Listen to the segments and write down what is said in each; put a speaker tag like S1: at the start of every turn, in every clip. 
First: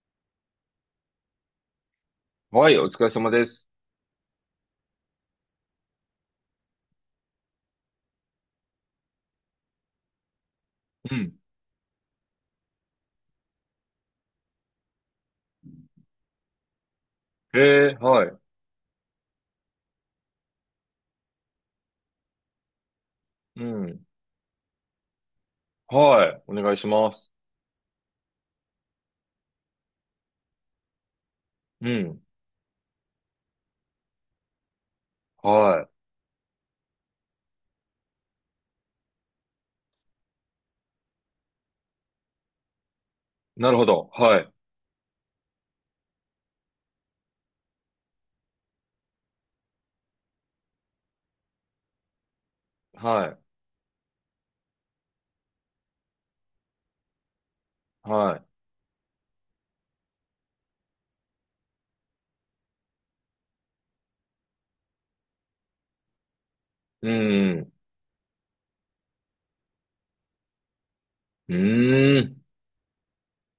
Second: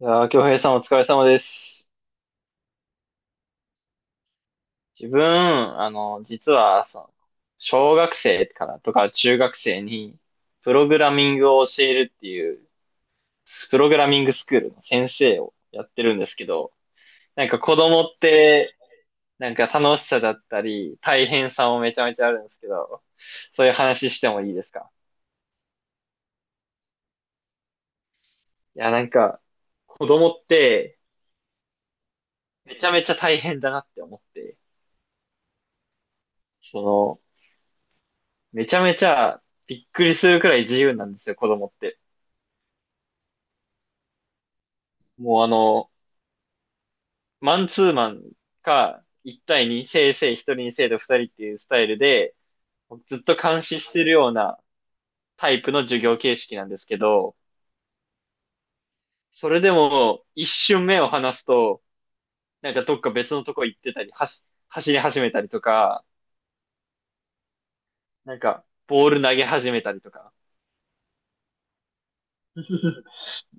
S1: いやー、京平さんお疲れ様です。
S2: はい、お疲れ様です。
S1: 自分、実は、小学生からとか中学生に、プログラ
S2: う
S1: ミ
S2: ん。
S1: ングを教えるっていう、プログラミングスクールの先生をやってるんですけど、なんか子供っ
S2: はい。
S1: て、なんか楽しさだったり、大変さもめちゃめちゃあるんですけど、
S2: う
S1: そういう
S2: ん。
S1: 話してもいいですか？
S2: はい。お願いします。
S1: いや、なんか、子供って、
S2: うん。
S1: めちゃめちゃ大変だなって思って、
S2: は
S1: その、めちゃめちゃびっくりするくらい自由なんですよ、子供って。
S2: い。なるほど。はい。
S1: もうマンツーマンか、一対にせいせい1人に生徒二人っていうスタイルで、ずっ
S2: は
S1: と監視してるようなタイプの授業形式なんですけど、
S2: い。は
S1: それでも一瞬目を離すと、なんかどっか別のとこ行ってたり、走り始めたりとか、
S2: い。うん。
S1: なんかボール投げ始めたりとか。
S2: うーん。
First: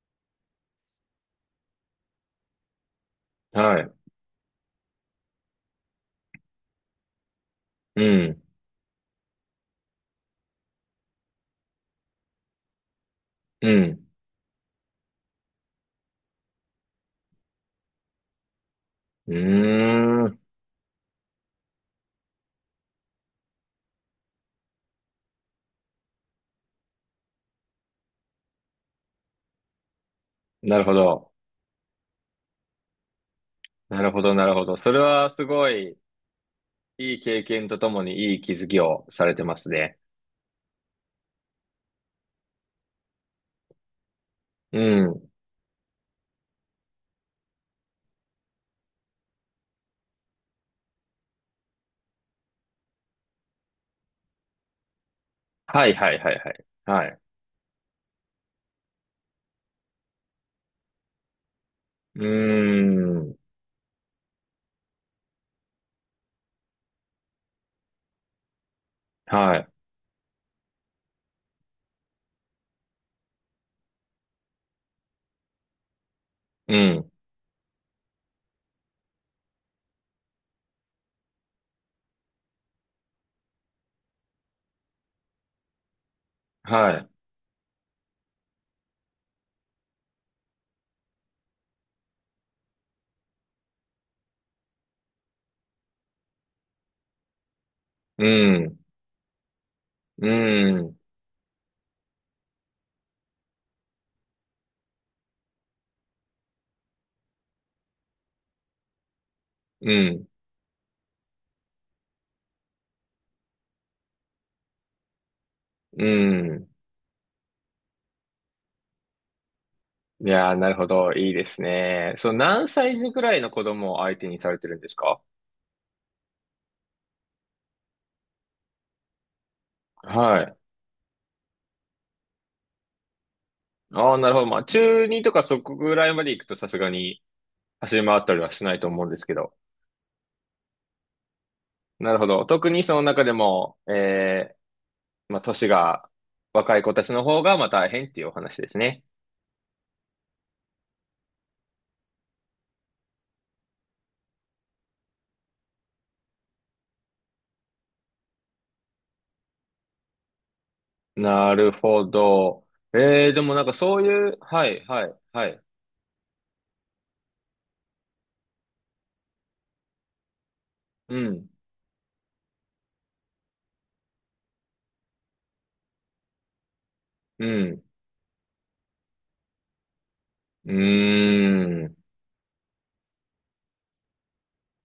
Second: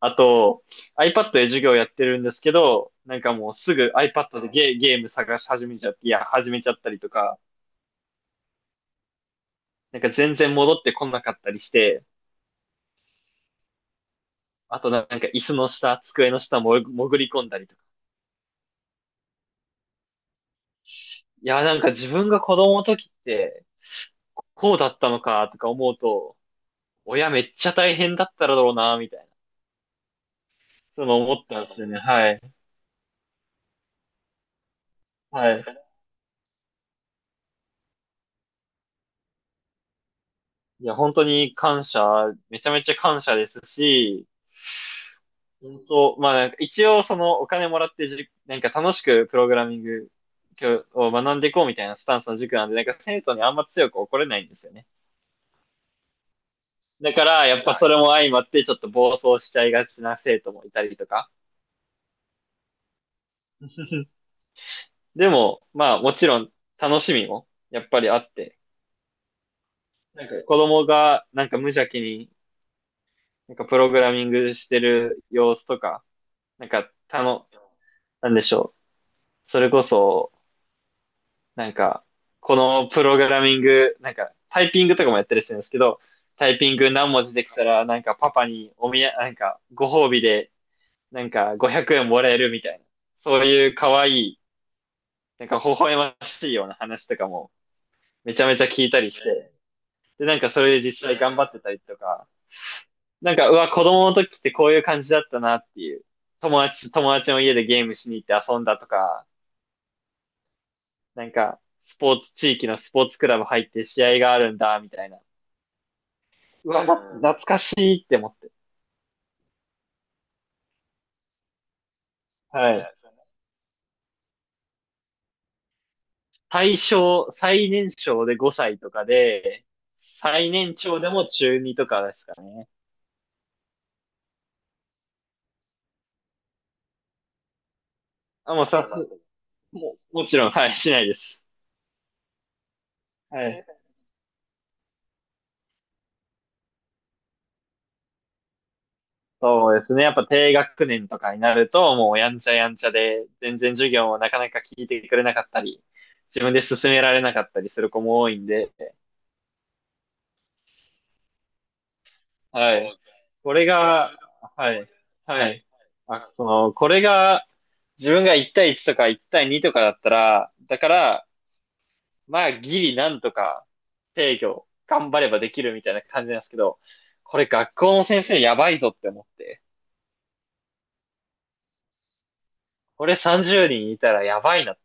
S1: あと、iPad で授業やってるんですけど、なんかもうす
S2: は
S1: ぐ
S2: い。
S1: iPad でゲーム探し始めちゃって、いや、始めちゃったりとか、
S2: うん。
S1: なんか全然戻ってこなかったりして、
S2: うん。
S1: あとなんか椅子の下、机の下も潜り込んだりとか。
S2: うーん。
S1: いや、なんか自分が子供の時って、こうだったのかとか思うと、親めっちゃ大変だっただろうな、みたいな。
S2: なるほ
S1: そういうの
S2: ど。
S1: 思ったんですよね。はい。
S2: なるほど、なるほど。それはす
S1: はい。
S2: ごい、いい経験とともにいい気づきをされてますね。
S1: いや、本当に感謝、めちゃめちゃ感謝ですし、
S2: うん。
S1: 本当、まあなんか一応そのお金もらってなんか楽しくプログラミングを学んでいこうみたいなスタンスの塾なんで、なんか生徒にあんま強く怒れないんですよね。
S2: はい、はい、はい、はい。は
S1: だ
S2: い。
S1: から、やっぱそれも相まって、ちょっと暴走しちゃいがちな生徒もいたりとか。
S2: うーん。
S1: でも、まあ、もちろん、楽しみも、やっぱりあって、
S2: はい。
S1: なんか子供が、なんか無邪気に、なんかプログラミングしてる様子とか、なん
S2: う
S1: か、
S2: ん。
S1: なんでしょう。それこそ、なんか、このプログラミング、なんか、タイピングとかもやったりするんですけど、タイピン
S2: は
S1: グ
S2: い。
S1: 何文字できたら、なんかパパにおみや、なんかご褒美で、なんか500円もらえるみたいな、そういう可愛いなんか微笑ましいような話とかも
S2: う
S1: めちゃめちゃ
S2: ん。
S1: 聞いたりして、で、
S2: う
S1: なんかそれで
S2: ん。
S1: 実際頑張ってたりとか、なんか、うわ、子供の時ってこういう感じだったなっていう、友達の家でゲームしに行って遊んだとか、
S2: うん。
S1: なんか、スポーツ、地域のスポーツクラブ入って試合があるんだ、みたいな。
S2: うん。
S1: うわ、懐かしいって思って。
S2: いやー、なるほど。いいですね。そう、何
S1: はい。
S2: 歳児くらいの子供を相手にされてるんですか？
S1: 最年少で5歳とかで、
S2: は
S1: 最
S2: い。
S1: 年長でも中二とかですかね。
S2: ああ、なるほど。まあ、中二とかそこぐらいまで行くとさすがに走り回ったりは
S1: あ、
S2: しないと思うんですけど。
S1: もうもちろん、はい、しないです。
S2: なるほど。特にその中で
S1: はい。
S2: も、まあ、年が若い子たちの方がまあ大変っていうお話ですね。
S1: そうですね。やっぱ低学年とかになると、もうやんちゃやんちゃで、全然授業をなかなか聞いてくれなかったり、自分で進められなかったりする子も多いんで、
S2: なるほど。
S1: はい。
S2: でも
S1: こ
S2: なん
S1: れ
S2: かそう
S1: が、
S2: いう、は
S1: は
S2: い、
S1: い、
S2: はい、は
S1: は
S2: い。
S1: い。あ、これが、自分が1対1とか1対2とかだったら、だか
S2: う
S1: ら、
S2: ん、
S1: まあ、ギリなんとか制御、頑張ればできるみたいな感じなんですけど、こ
S2: う
S1: れ学
S2: ん、
S1: 校の先生やばいぞって思って。
S2: うーん。
S1: これ30人いたらやばいなって。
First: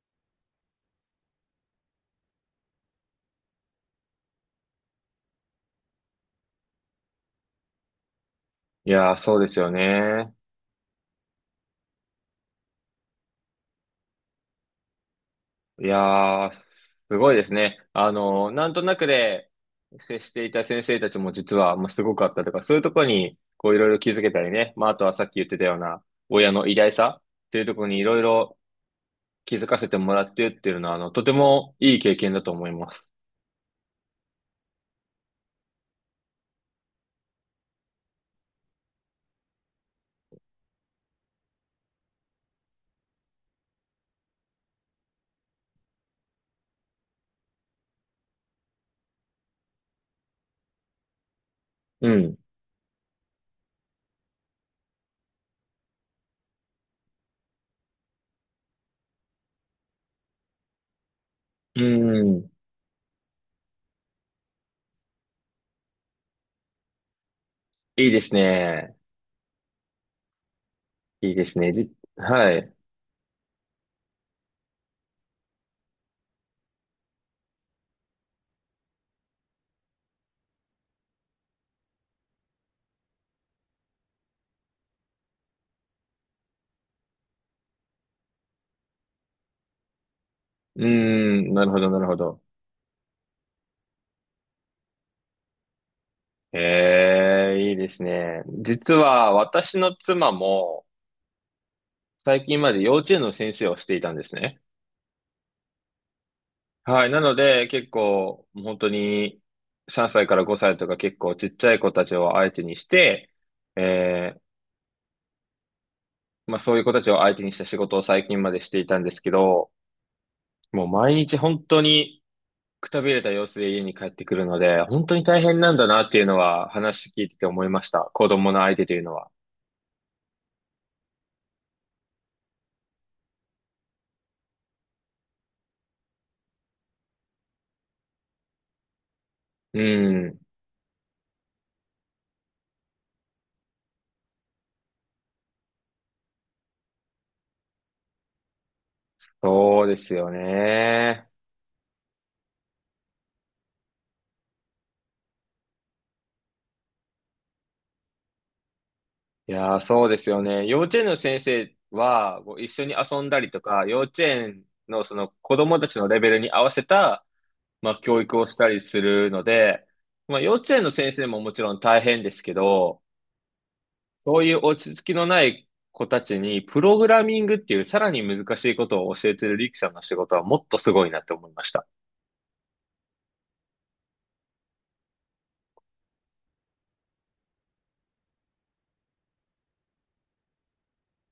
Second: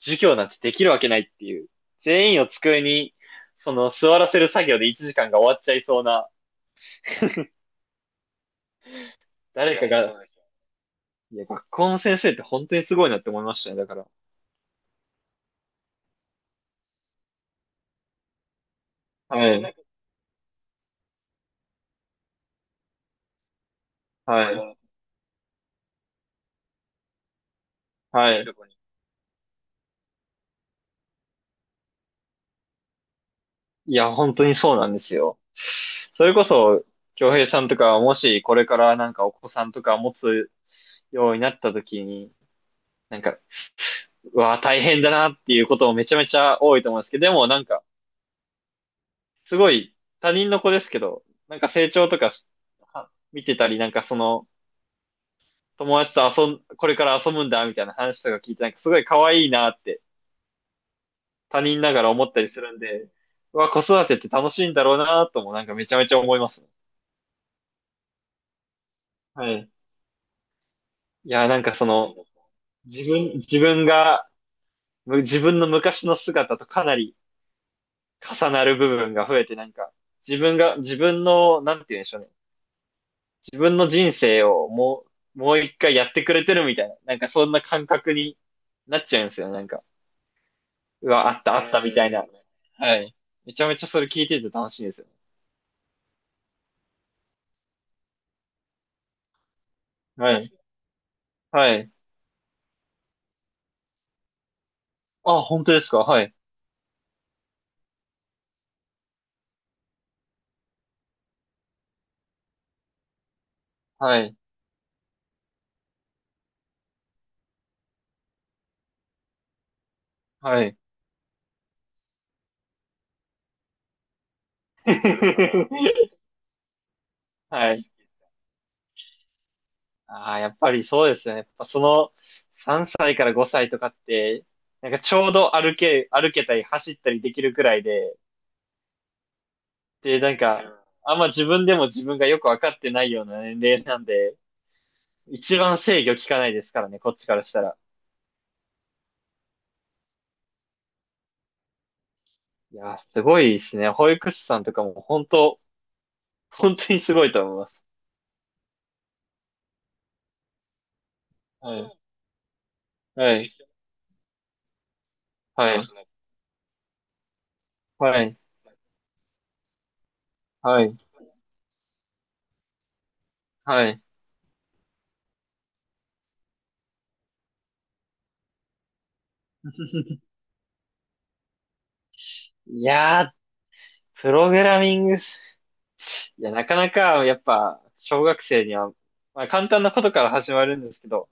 S1: 授業なんてできるわけないっていう。全員を机に、座らせる作業で1時間が終わっちゃいそうな、
S2: いやー、そうですよ
S1: 誰かが、
S2: ね。
S1: いや、学校の先生って本当にすごいなって思いましたね、だから。
S2: いやー、すごいですね。なんとなくで
S1: はい。
S2: 接していた先生たちも実は、まあ、すごかったとか、そういうところに、こういろいろ気づけたり
S1: は
S2: ね。
S1: い。
S2: まあ、あとはさっき言ってたような、親の偉大さっていうところにいろい
S1: はい。
S2: ろ気づかせてもらってっていうのは、とてもいい経験だと思います。
S1: いや、本当にそうなんですよ。それこそ、京平さんとか、もしこれからなんかお子さんとか持つようになった時に、なんか、うわ、大変だなっていうこともめちゃめちゃ多いと思うんですけど、でもなんか、すごい他人の子ですけど、なんか成
S2: う
S1: 長とか
S2: ん。
S1: しは見てたり、なんかその友達とこれから遊ぶんだみたいな話とか聞いて、なんかすごい可愛いなって他人
S2: う
S1: ながら思ったり
S2: ん。
S1: するんで、うわ、子育てって楽しいんだろうなともなんかめちゃめちゃ思いますね。
S2: いいですね。
S1: はい。い
S2: いいで
S1: や、な
S2: す
S1: ん
S2: ね。
S1: かその、
S2: はい。
S1: 自分、自分が、自分の昔の姿とかなり重なる部分が増えて、なんか、自分の、なんて言うんでしょうね。自分の人生をもう一回やってくれてるみたいな、なんかそんな感覚になっちゃうんですよ、なんか。
S2: う
S1: うわ、あっ
S2: ん。
S1: た、
S2: な
S1: あ
S2: る
S1: っ
S2: ほ
S1: た
S2: ど、
S1: み
S2: なる
S1: たい
S2: ほ
S1: な。
S2: ど。
S1: はい。めちゃめちゃそれ聞いてて楽しいですよ。
S2: ええ、いいですね。実は私の妻
S1: はい。
S2: も、
S1: はい。
S2: 最近まで幼稚園の先生をしていたんですね。
S1: あ、本当ですか？はい。
S2: はい。なので、結構、本当に、3歳から5歳とか結構ちっちゃい子たちを相手にして、
S1: は
S2: え
S1: い。
S2: ー、まあそういう子たちを相手にした仕事を最近までしていたんですけど、
S1: はい。
S2: もう毎日本当にくたびれた様子で家に帰ってくるので、本当に大変なんだなっ ていうのは話聞いてて思い
S1: は
S2: まし
S1: い。
S2: た。子供の相手というのは。
S1: ああ、やっぱりそうですよね。やっぱその3歳から5歳とかって、なんかちょうど歩けたり走ったりできるくらいで、
S2: う
S1: で、なん
S2: ん。
S1: か、あんま自分でも自分がよくわかってないような年齢なんで、一番制御効かないですからね、こっちからしたら。
S2: そうですよね。
S1: いやー、すごいですね。保育士さんとかも本当にすごいと思います。
S2: いやー、そうですよね。幼稚園の先生
S1: はい。
S2: は、こう一緒に遊ん
S1: は
S2: だり
S1: い。
S2: とか、幼稚園のその子
S1: は
S2: 供
S1: い。
S2: たちのレベルに合わせた、まあ、教
S1: はい。
S2: 育をしたりするので、まあ、幼稚
S1: は
S2: 園の
S1: い。
S2: 先生ももちろん大変ですけど、
S1: はい。
S2: そういう落ち着きのない子たちに、プログラミングっていうさらに難しいことを教えてるリキさんの仕事はもっとすごいなって思いました。
S1: いやー、プログラミングす、いや、なかなか、やっぱ、小学生には、まあ、簡単なことから始まるんですけど、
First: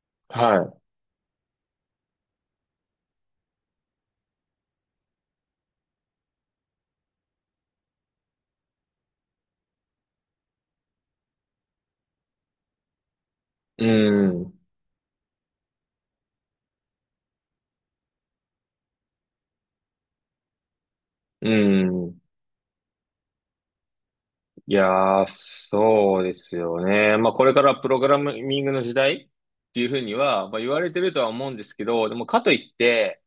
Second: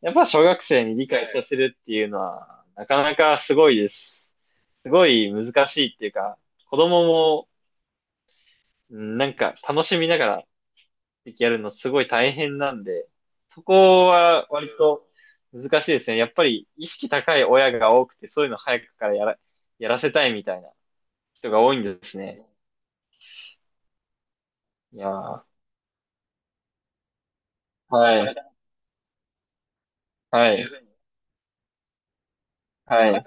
S1: やっぱ小学
S2: は
S1: 生に理解させるっていうのは、なかなかすごいです。すごい難しいっていうか、子供も、うんなんか楽しみながらやるのすごい大変なんで、そ
S2: い。う
S1: こは
S2: ん。
S1: 割と難しいですね。やっぱり意識高い親が多くて、そういうの早くからやらせたいみたいな
S2: う
S1: 人が多いんです
S2: ん。
S1: ね。
S2: い
S1: いや
S2: やー、
S1: ー、
S2: そうですよね。まあ、これからプログラ
S1: はい、
S2: ミングの時代っていうふうには、
S1: は
S2: まあ、
S1: い、
S2: 言われてるとは思うんですけど、でもかといっ
S1: は
S2: て、
S1: い、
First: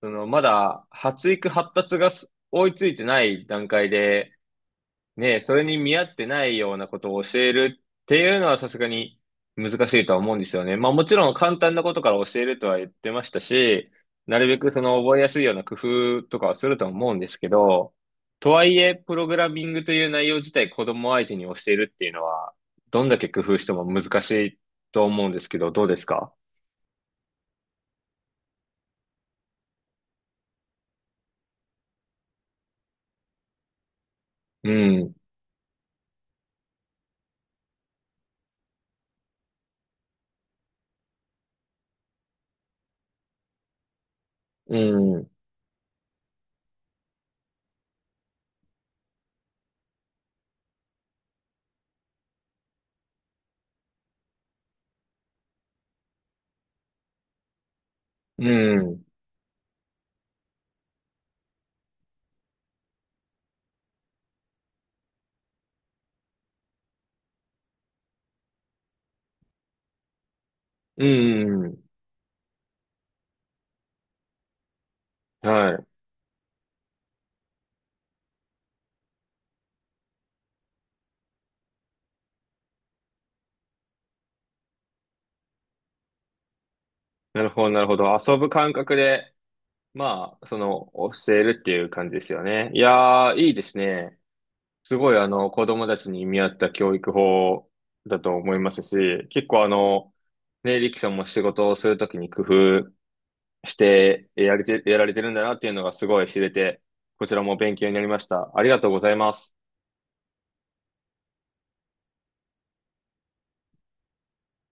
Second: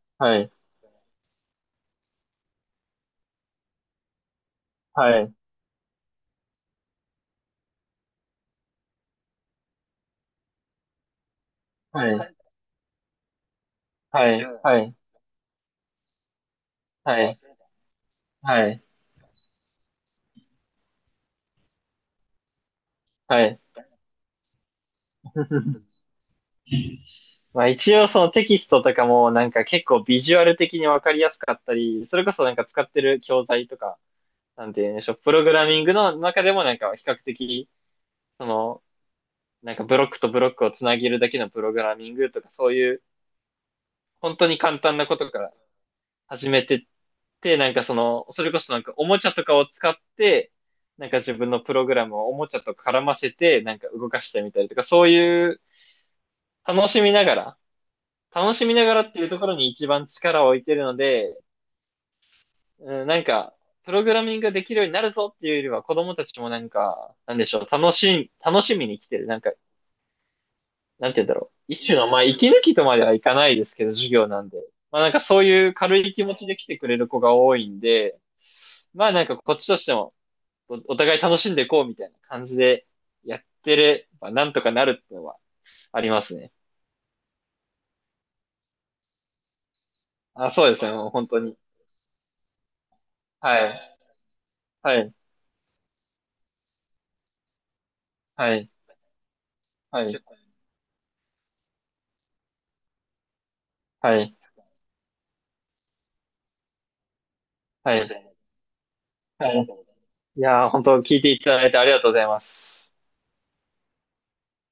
S2: その、
S1: は
S2: ま
S1: い、
S2: だ発育発達が追いついてない段階で、
S1: はい、はい、
S2: ねえ、それに見合ってないようなことを教えるっていうのはさすがに難しいとは思うんですよね。まあもちろん簡単なことか
S1: は
S2: ら
S1: い、
S2: 教えるとは言ってましたし、
S1: は
S2: な
S1: い、
S2: るべく
S1: は
S2: そ
S1: い、
S2: の覚えやすいような工夫とかはすると思うんですけど、と
S1: は
S2: はい
S1: い、
S2: え、プログラミングという内容自体子供相手に教えるっていうのは、どんだけ工
S1: は
S2: 夫
S1: い。
S2: しても難しいと思うんですけど、どうですか？
S1: まあ一応そのテキストとかもなんか結構ビジュアル的にわかりやすかったり、それこそなんか使ってる教材とか、な
S2: う
S1: んていうんでしょ
S2: ん、
S1: う、プログラミングの中でもなんか比較的、そのなんかブロックとブロックをつなげるだけのプログラミングとか、そういう本当に
S2: う
S1: 簡単なこ
S2: ん、
S1: とから始めてって、なんかそれこそなんかおもちゃとかを使って、なんか自分のプログラムをおもちゃと絡ませて、なんか動かしてみたりとか、そういう楽しみながら、
S2: う
S1: 楽しみながら
S2: ん、
S1: っていうところに一番力を置いてるので、うん、なんか、プログラミングができるようになるぞっていうよりは、子供たちもなんか、なんでしょう、楽しみに来てる。なんか、
S2: う
S1: なんて言うんだろう。
S2: ん、うん。
S1: 一種の、まあ、息抜きとまではいかないですけど、授業なんで。まあ、なんかそうい
S2: は
S1: う
S2: い。
S1: 軽い気持ちで来てくれる子が多いんで、まあ、なんかこっちとしても、お互い楽しんでいこうみたいな感じでやってれば、なんとかなるってのはありますね。
S2: なるほど、なるほど。遊ぶ感覚で、まあ、
S1: あ、
S2: そ
S1: そうですね、
S2: の、
S1: もう本
S2: 教
S1: 当
S2: え
S1: に。
S2: るっていう感じですよね。いやー、いいで
S1: は
S2: す
S1: い。
S2: ね。す
S1: は
S2: ご
S1: い。
S2: い、子供たちに見合った教育法だと思
S1: は
S2: いま
S1: い。
S2: すし、結構
S1: はい。
S2: ね、リキさんも仕事をするときに工夫し
S1: は
S2: て
S1: い。
S2: やれて、やられてるんだなっていうのがすごい知れて、こちらも勉強に
S1: は
S2: なり
S1: い。
S2: ました。ありがとうございます。
S1: はい。いやー、本当聞いていただいてありがとうございます。